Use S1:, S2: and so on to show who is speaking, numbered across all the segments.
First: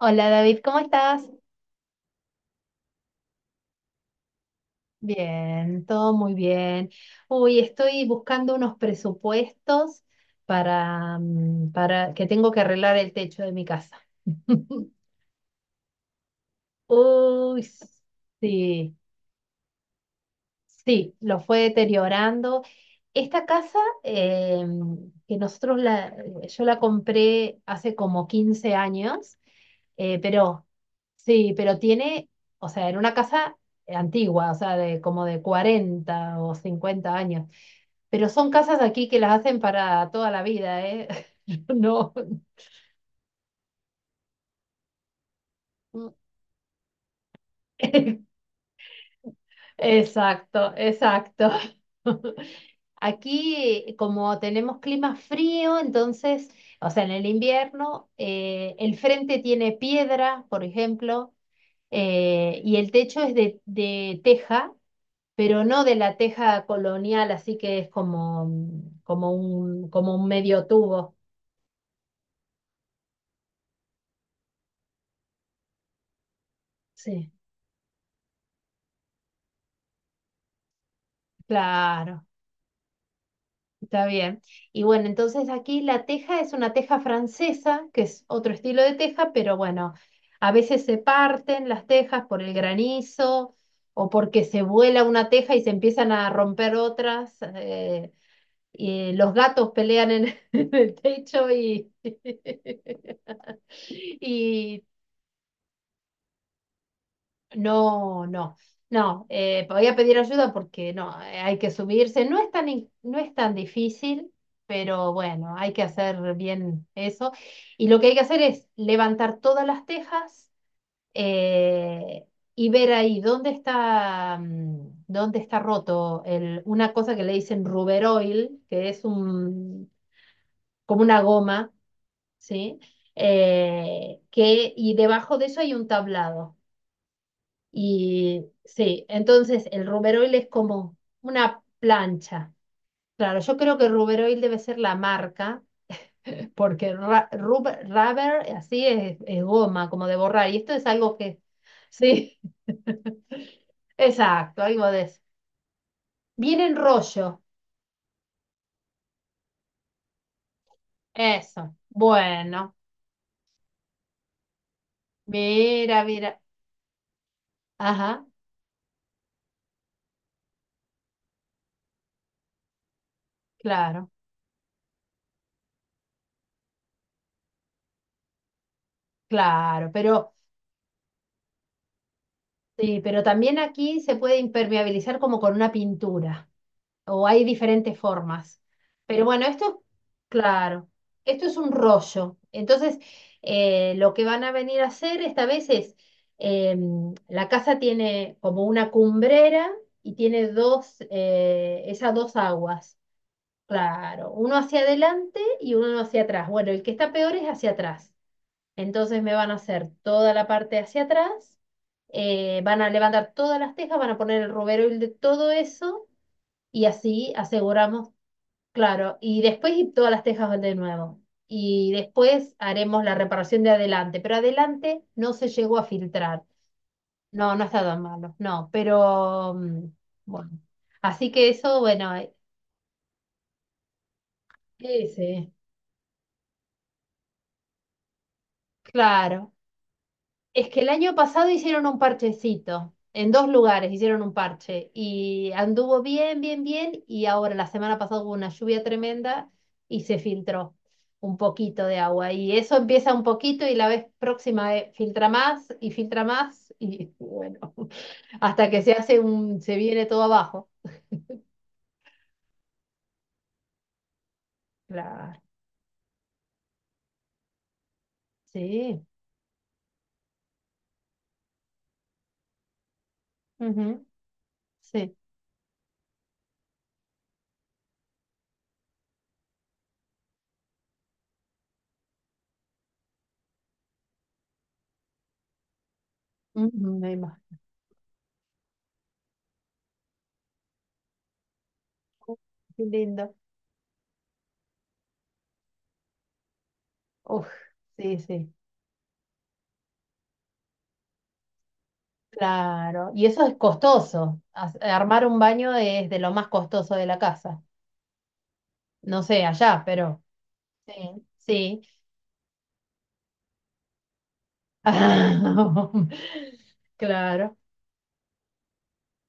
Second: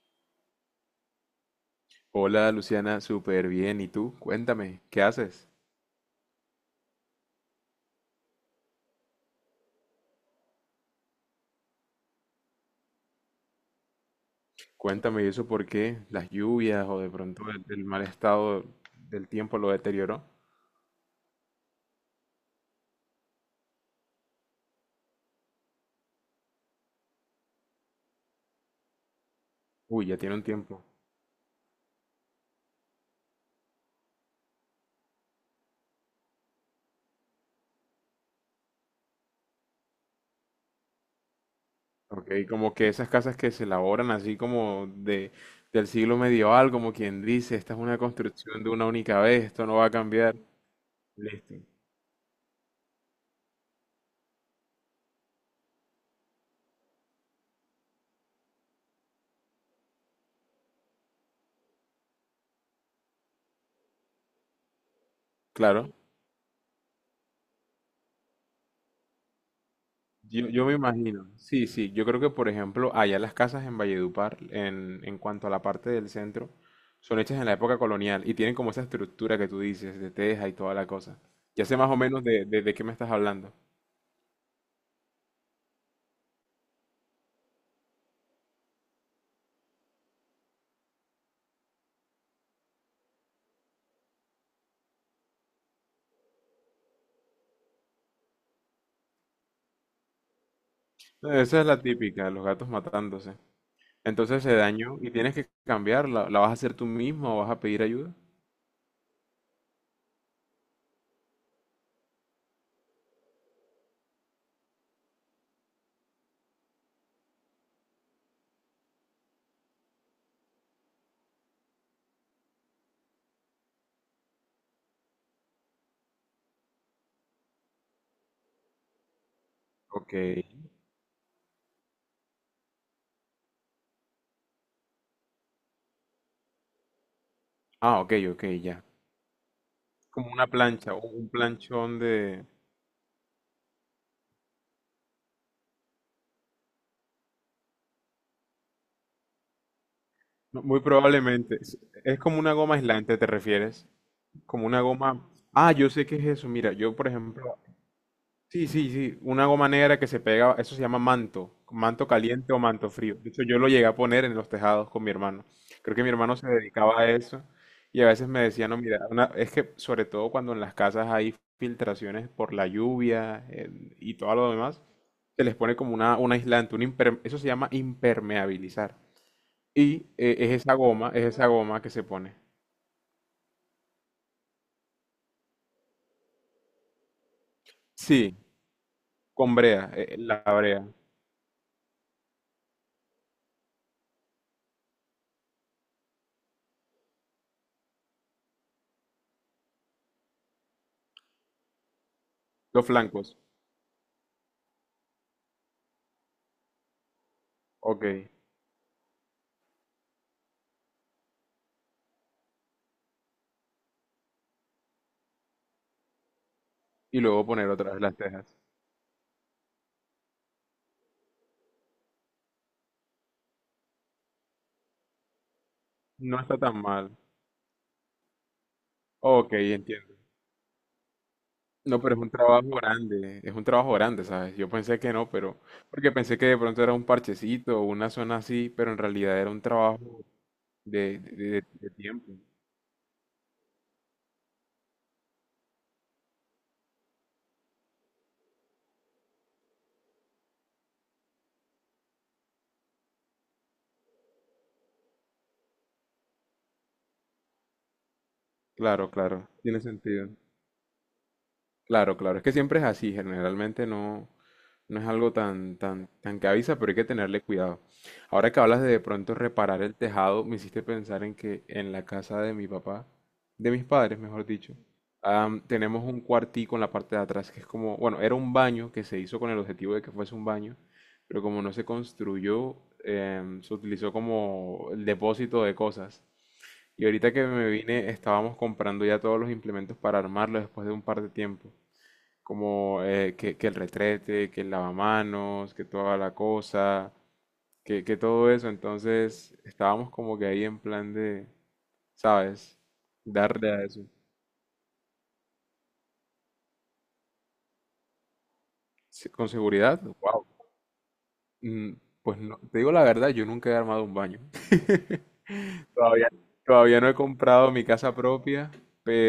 S1: Hola David, ¿cómo estás?
S2: Hola Luciana, súper bien. ¿Y tú? Cuéntame, ¿qué haces?
S1: Bien, todo muy bien. Uy, estoy buscando unos presupuestos para que tengo que arreglar el techo de mi casa.
S2: Cuéntame, ¿y eso por qué? ¿Las lluvias o de pronto
S1: Uy,
S2: el mal estado
S1: sí.
S2: del tiempo lo deterioró?
S1: Sí, lo fue deteriorando. Esta casa eh, que nosotros la, yo la compré hace como 15 años,
S2: Uy, ya
S1: eh,
S2: tiene un
S1: pero
S2: tiempo.
S1: sí, pero tiene, o sea, era una casa antigua, o sea, de como de 40 o 50 años. Pero son casas aquí que las hacen para toda la vida, ¿eh? No,
S2: Ok, como que esas casas que se elaboran así como del siglo medieval, como quien dice, esta es una construcción de una única vez, esto no va a cambiar.
S1: exacto, exacto.
S2: Listo.
S1: Aquí, como tenemos clima frío, entonces, o sea, en el invierno, el frente tiene piedra, por ejemplo, y el techo es de teja, pero no
S2: Claro.
S1: de la teja colonial, así que es como, como un
S2: Yo
S1: medio
S2: me
S1: tubo.
S2: imagino, sí, sí, yo creo que por ejemplo allá las casas en Valledupar, en cuanto a la parte del centro, son
S1: Sí,
S2: hechas en la época colonial y tienen como esa estructura que tú dices, de teja y toda la cosa. Ya sé más o menos
S1: claro.
S2: de qué me estás hablando.
S1: Está bien. Y bueno, entonces aquí la teja es una teja francesa, que es otro estilo de teja, pero bueno, a veces se parten las tejas por el granizo o porque se vuela una teja y se empiezan a romper otras. Y los gatos pelean en, en el
S2: No,
S1: techo
S2: esa es la
S1: y,
S2: típica, los gatos matándose. Entonces se
S1: y
S2: dañó y tienes que cambiarla, ¿la vas a hacer tú mismo o vas a pedir ayuda?
S1: no, no, no, podía pedir ayuda porque no, hay que subirse, no es tan, no es tan difícil, pero bueno, hay que hacer bien eso. Y lo que hay que hacer es levantar todas las tejas eh, y ver ahí dónde está, dónde está roto el, una cosa que le dicen rubber oil, que es un,
S2: Ok.
S1: como una goma, ¿sí? Y debajo de eso hay un tablado.
S2: Ah, ok, ok,
S1: Y
S2: ya.
S1: sí, entonces el
S2: Como
S1: Ruberoil
S2: una
S1: es
S2: plancha
S1: como
S2: o un
S1: una
S2: planchón de...
S1: plancha. Claro, yo creo que Ruberoil debe ser la marca, porque rubber así es goma, como de borrar. Y
S2: No,
S1: esto
S2: muy
S1: es algo que,
S2: probablemente. Es
S1: sí,
S2: como una goma aislante, ¿te refieres?
S1: exacto,
S2: Como una
S1: algo de eso.
S2: goma. Ah, yo sé qué es eso.
S1: Viene
S2: Mira,
S1: en
S2: yo por
S1: rollo,
S2: ejemplo. Sí, sí, sí. Una goma negra que se pega. Eso se llama manto.
S1: eso.
S2: Manto caliente o
S1: Bueno,
S2: manto frío. De hecho, yo lo llegué a poner en los tejados con mi hermano. Creo que mi hermano
S1: mira.
S2: se dedicaba a eso. Y a
S1: Ajá,
S2: veces me decía, no, mira, es que sobre todo cuando en las casas hay filtraciones por la lluvia
S1: claro,
S2: y todo lo demás, se les pone como una, un aislante. Eso se llama impermeabilizar.
S1: claro.
S2: Y
S1: Pero
S2: es esa goma que se pone.
S1: sí, pero también aquí se puede impermeabilizar como con una pintura, o hay diferentes
S2: Sí,
S1: formas. Pero bueno,
S2: con
S1: esto,
S2: brea, la brea.
S1: claro, esto es un rollo. Entonces, lo que van a venir a hacer esta vez es, eh, la casa tiene como una cumbrera y tiene dos, esas dos
S2: Los
S1: aguas.
S2: flancos.
S1: Claro, uno hacia adelante y uno hacia atrás. Bueno, el que está peor es hacia
S2: Ok.
S1: atrás. Entonces me van a hacer toda la parte hacia atrás, van a levantar todas las tejas, van a poner el robero y de todo eso y
S2: Y
S1: así
S2: luego poner otra vez
S1: aseguramos.
S2: las cejas.
S1: Claro, y después y todas las tejas de nuevo. Y después haremos la reparación de adelante, pero adelante no se llegó a
S2: No
S1: filtrar.
S2: está tan mal.
S1: No, no está tan malo, no, pero
S2: Ok,
S1: mm,
S2: entiendo.
S1: bueno. Así que eso,
S2: No, pero
S1: bueno,
S2: es un trabajo grande. Es un trabajo grande, ¿sabes? Yo pensé que no,
S1: ese,
S2: pero... Porque pensé que de pronto era un parchecito o una zona así, pero en realidad era
S1: claro.
S2: un trabajo
S1: Es que el año pasado hicieron
S2: de
S1: un
S2: tiempo.
S1: parchecito, en dos lugares hicieron un parche y anduvo bien, bien, bien y ahora la semana pasada hubo una lluvia tremenda y se filtró un poquito de agua y eso empieza un poquito y la vez próxima filtra más y bueno, hasta que se
S2: Claro,
S1: hace
S2: claro.
S1: un, se
S2: Tiene
S1: viene todo
S2: sentido.
S1: abajo.
S2: Claro, claro, es que siempre es así, generalmente no, no es
S1: Claro,
S2: algo tan que avisa, pero hay que tenerle cuidado. Ahora que hablas de
S1: sí,
S2: pronto reparar el tejado, me hiciste pensar en que en la casa de mi papá, de mis
S1: ujú,
S2: padres, mejor dicho,
S1: sí,
S2: tenemos un cuartico en la parte de atrás que es como, bueno, era un baño que se hizo con el objetivo de que fuese un baño, pero como no se construyó, se utilizó como el depósito de cosas.
S1: ujú,
S2: Y
S1: me
S2: ahorita que
S1: imagino.
S2: me vine, estábamos comprando ya todos los implementos para armarlo después de un par de tiempo
S1: Qué
S2: como
S1: lindo.
S2: que el retrete, que el lavamanos, que toda la cosa,
S1: Uf,
S2: que
S1: sí,
S2: todo
S1: sí.
S2: eso. Entonces estábamos como que ahí en plan de, ¿sabes?
S1: Claro, y eso es
S2: Darle a eso.
S1: costoso. Armar un baño es de lo más costoso de la casa. No
S2: Sí,
S1: sé,
S2: con
S1: allá,
S2: seguridad,
S1: pero
S2: wow.
S1: sí, sí.
S2: Pues no, te digo la verdad, yo nunca he armado un baño. Todavía, todavía no he
S1: Claro,
S2: comprado mi casa propia,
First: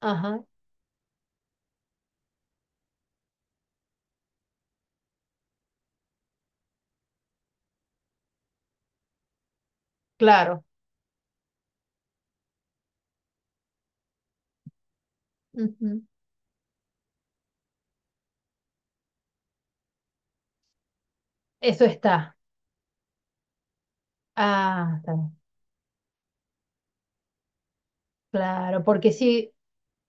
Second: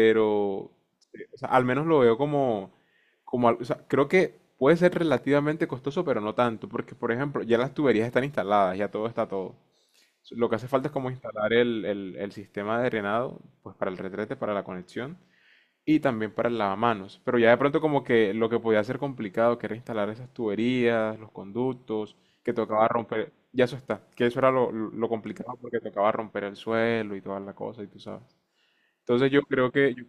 S1: ajá,
S2: o sea, al menos lo veo como, como, o sea, creo que puede ser relativamente costoso, pero no tanto, porque por ejemplo, ya las tuberías están instaladas, ya todo está todo. Lo que
S1: claro.
S2: hace falta es como instalar el sistema de drenado, pues para el retrete, para la conexión y
S1: Ujú.
S2: también para el lavamanos. Pero ya de pronto como que lo que podía ser complicado, que era instalar esas tuberías, los
S1: Eso
S2: conductos,
S1: está.
S2: que tocaba romper, ya eso está, que eso era
S1: Ah,
S2: lo
S1: está bien.
S2: complicado porque tocaba romper el suelo y toda la cosa y tú sabes.
S1: Claro, porque
S2: Entonces yo
S1: si,
S2: creo que, yo-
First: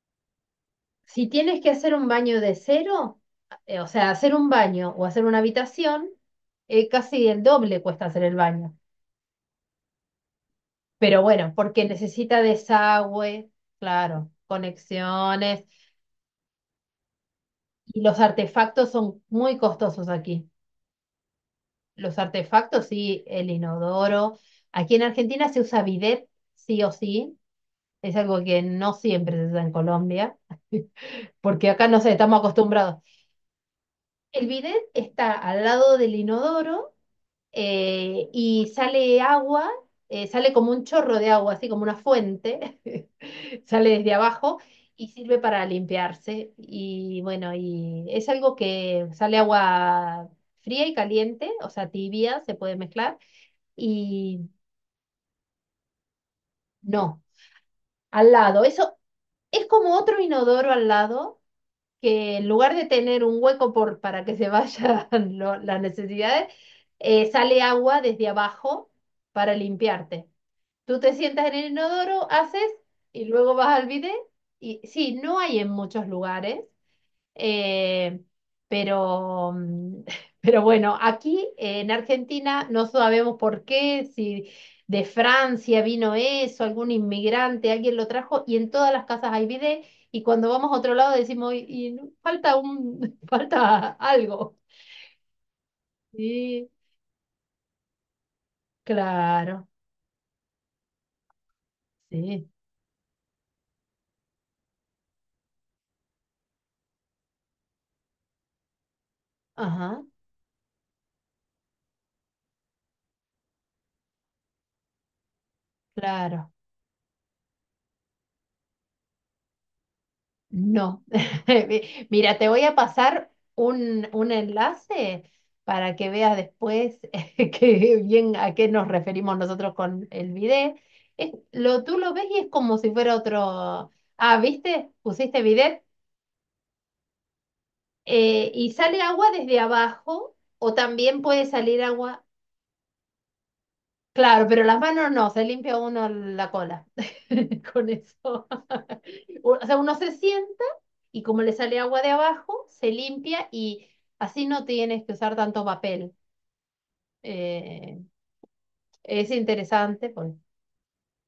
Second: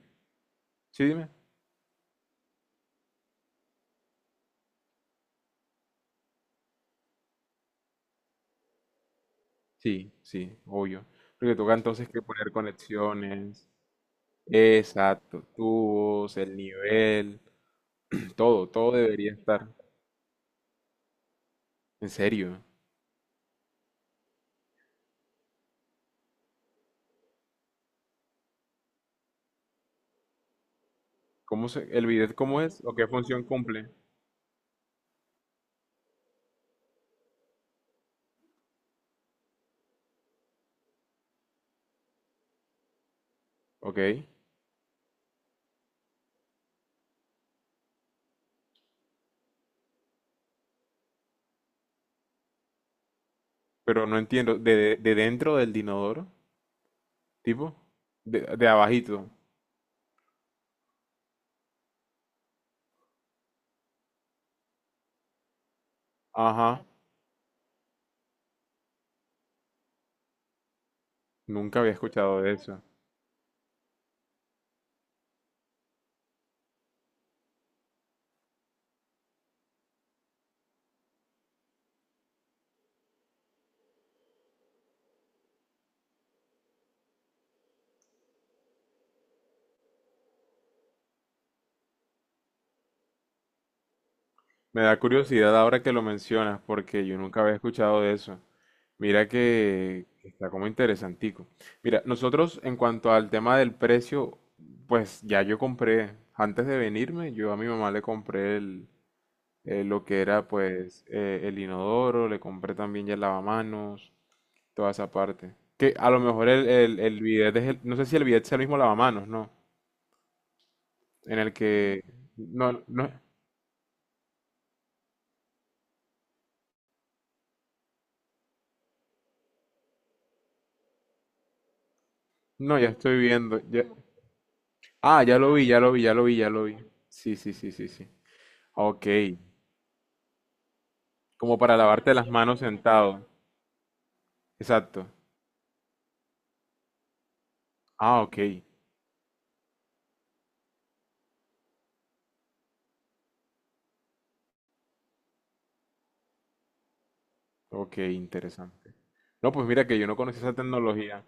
S2: sí,
S1: si
S2: dime.
S1: tienes que hacer un baño de cero, o sea, hacer un baño o hacer una habitación, casi el doble cuesta hacer el baño.
S2: Sí, sí, obvio.
S1: Pero bueno,
S2: Porque toca
S1: porque
S2: entonces que
S1: necesita
S2: poner
S1: desagüe,
S2: conexiones,
S1: claro,
S2: exacto,
S1: conexiones.
S2: tubos, el nivel,
S1: Y los
S2: todo,
S1: artefactos
S2: todo
S1: son
S2: debería
S1: muy
S2: estar.
S1: costosos aquí.
S2: En
S1: Los
S2: serio.
S1: artefactos, sí, el inodoro. Aquí en Argentina se usa bidet, sí o sí. Es algo que no siempre se usa en Colombia, porque
S2: ¿Cómo
S1: acá
S2: se,
S1: no
S2: el
S1: sé,
S2: bidet
S1: estamos
S2: cómo es o
S1: acostumbrados.
S2: qué función cumple?
S1: El bidet está al lado del inodoro y sale agua, sale como un chorro de agua, así como una fuente, sale desde
S2: Ok,
S1: abajo y sirve para limpiarse. Y bueno, y es algo que sale agua fría y caliente, o sea, tibia, se puede mezclar,
S2: pero no
S1: y
S2: entiendo. Dentro del inodoro?
S1: no,
S2: ¿Tipo?
S1: al lado.
S2: De
S1: Eso
S2: abajito.
S1: es como otro inodoro al lado, que en lugar de tener un hueco por, para que se vayan las necesidades,
S2: Ajá,
S1: sale agua desde abajo para limpiarte. Tú te sientas en el
S2: nunca había
S1: inodoro,
S2: escuchado de
S1: haces
S2: eso.
S1: y luego vas al bidet. Y sí, no hay en muchos lugares, eh, pero, mm, pero bueno, aquí en Argentina no sabemos por qué, si de Francia vino eso, algún inmigrante, alguien lo trajo y en todas las casas hay bidet. Y cuando vamos a otro lado decimos, y falta un, falta algo.
S2: Me da curiosidad ahora que lo mencionas
S1: Sí,
S2: porque yo nunca había escuchado de eso. Mira
S1: claro,
S2: que está como interesantico. Mira,
S1: sí,
S2: nosotros en cuanto al tema del precio, pues ya yo compré, antes de venirme, yo a mi mamá le compré el,
S1: ajá,
S2: lo que era el inodoro, le compré también ya el lavamanos, toda esa parte. Que a lo mejor
S1: claro.
S2: el bidet es no sé si el bidet es el mismo lavamanos, ¿no?
S1: No.
S2: En el que...
S1: Mira, te voy a
S2: No, no,
S1: pasar un enlace para que veas después que bien a qué nos referimos nosotros con el bidet. Tú lo ves y es como
S2: no, ya
S1: si fuera
S2: estoy viendo. Ya-
S1: otro. Ah, ¿viste?
S2: Ah, ya
S1: Pusiste
S2: lo vi, ya
S1: bidet.
S2: lo vi, ya lo vi, ya lo vi. Sí, sí, sí, sí, sí.
S1: Y sale
S2: Ok.
S1: agua desde abajo o también puede
S2: Como para
S1: salir
S2: lavarte
S1: agua.
S2: las manos sentado.
S1: Claro, pero las
S2: Exacto.
S1: manos no, se limpia uno la cola con
S2: Ah, ok.
S1: eso. O sea, uno se sienta y como le sale agua de abajo, se limpia y así no tienes que usar tanto papel.
S2: Ok,
S1: Eh,
S2: interesante.
S1: es
S2: No, pues mira que yo
S1: interesante,
S2: no
S1: pues.
S2: conocía esa tecnología.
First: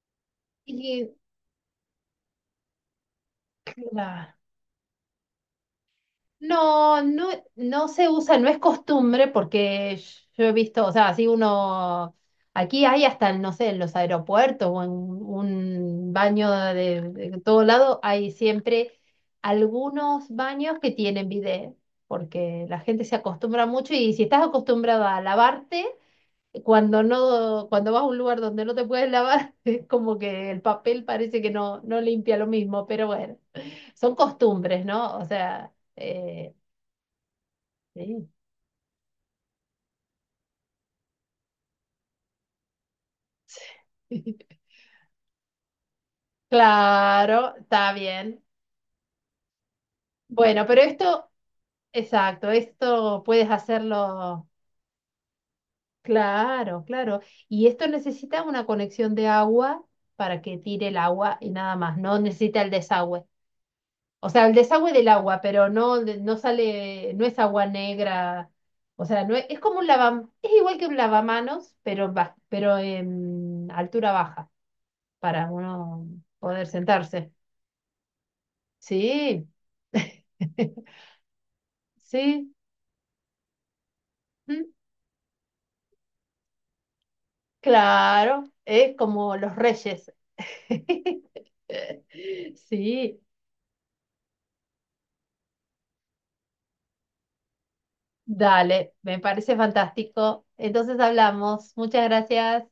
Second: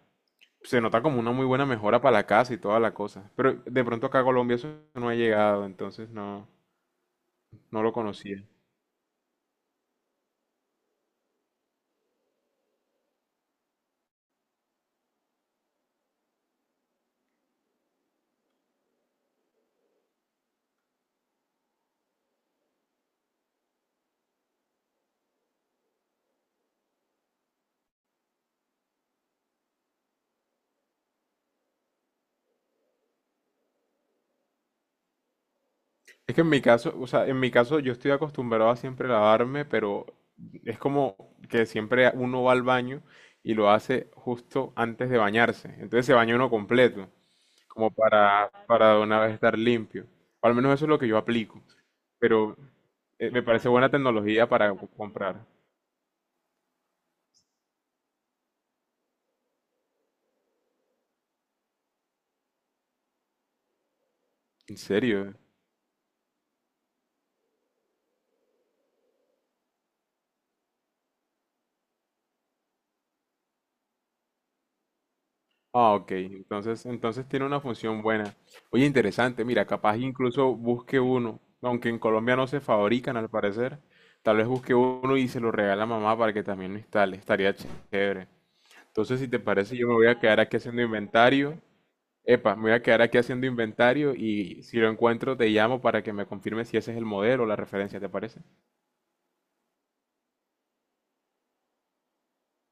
S2: Se nota
S1: Y,
S2: como una muy buena mejora para la casa y toda la cosa. Pero de pronto acá a Colombia eso no ha llegado, entonces no,
S1: no, no,
S2: no
S1: no
S2: lo
S1: se usa,
S2: conocía.
S1: no es costumbre porque yo he visto, o sea, si uno, aquí hay hasta, no sé, en los aeropuertos o en un baño de todo lado, hay siempre algunos baños que tienen bidet, porque la gente se acostumbra mucho y si estás acostumbrado a lavarte, cuando no, cuando vas a un lugar donde no te puedes lavar, es como que el papel parece que no, no limpia lo mismo, pero bueno, son costumbres, ¿no? O sea...
S2: Es que en mi caso, o sea, en mi caso yo estoy
S1: sí.
S2: acostumbrado a siempre lavarme, pero es como que siempre uno va al baño y lo hace
S1: Sí.
S2: justo antes de bañarse. Entonces se baña uno completo,
S1: Claro,
S2: como
S1: está bien.
S2: para de una vez estar limpio. O al
S1: Bueno,
S2: menos
S1: pero
S2: eso es lo que yo
S1: esto,
S2: aplico.
S1: exacto,
S2: Pero
S1: esto
S2: me
S1: puedes
S2: parece buena
S1: hacerlo.
S2: tecnología para co- comprar.
S1: Claro, claro. Y esto necesita una conexión de agua para que tire el agua y nada más. No necesita el desagüe. O sea, el
S2: ¿En
S1: desagüe del
S2: serio?
S1: agua, pero no, no sale, no es agua negra. O sea, no es, es como un lava, es igual que un lavamanos, pero, pero en altura baja, para
S2: Ah,
S1: uno
S2: ok.
S1: poder
S2: Entonces, entonces
S1: sentarse.
S2: tiene una función buena. Oye, interesante.
S1: Sí.
S2: Mira, capaz incluso busque uno, aunque en Colombia no
S1: Sí,
S2: se fabrican al parecer. Tal vez
S1: mm,
S2: busque uno y se lo regala a mamá para que también lo instale. Estaría chévere.
S1: claro, es
S2: Entonces, si
S1: como
S2: te
S1: los
S2: parece, yo me voy
S1: reyes.
S2: a quedar aquí haciendo inventario. Epa, me voy a quedar aquí
S1: Sí,
S2: haciendo inventario y si lo encuentro te llamo para que me confirme si ese es el modelo o la referencia, ¿te parece?
S1: dale, me parece fantástico. Entonces hablamos. Muchas gracias.